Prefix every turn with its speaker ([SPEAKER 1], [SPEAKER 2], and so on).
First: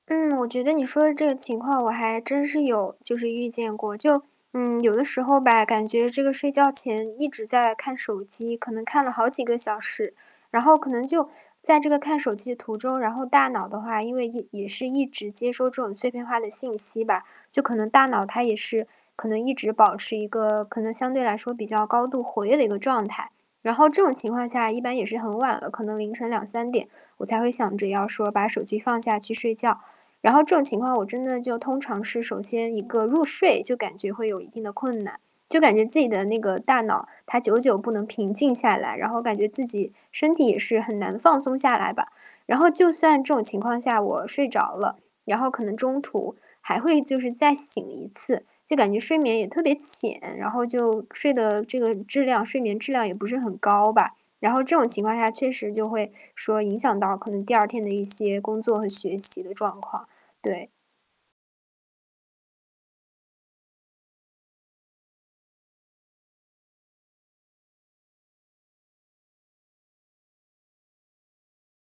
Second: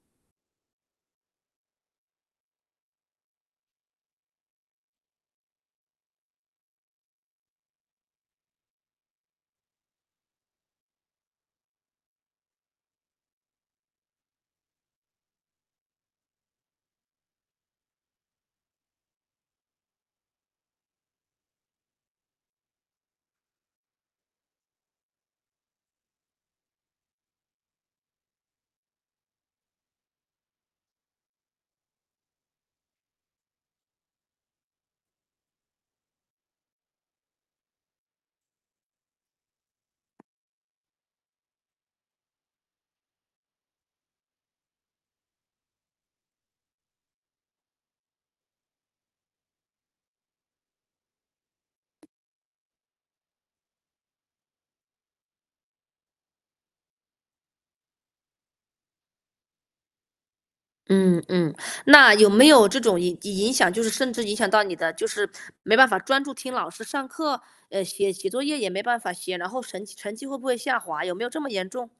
[SPEAKER 1] 嗯，我觉得你说的这个情况我还真是有，就是遇见过。就，嗯，有的时候吧，感觉这个睡觉前一直在看手机，可能看了好几个小时。然后可能就在这个看手机的途中，然后大脑的话，因为一也是一直接收这种碎片化的信息吧，就可能大脑它也是可能一直保持一个，可能相对来说比较高度活跃的一个状态。然后这种情况下一般也是很晚了，可能凌晨2-3点，我才会想着要说把手机放下去睡觉。然后这种情况我真的就通常是，首先一个入睡就感觉会有一定的困难，就感觉自己的那个大脑它久久不能平静下来，然后感觉自己身体也是很难放松下来吧。然后就算这种情况下我睡着了，然后可能中途还会就是再醒一次，就感觉睡眠也特别浅，然后就睡的这个质量睡眠质量也不是很高吧。然后这种情况下确实就会说影响到可能第二天的一些工作和学习的状况，对。
[SPEAKER 2] 嗯嗯，那有没有这种影影影响，就是甚至影响到你的就是没办法专注听老师上课，呃，写写作业也没办法写，然后成绩成绩会不会下滑，有没有这么严重？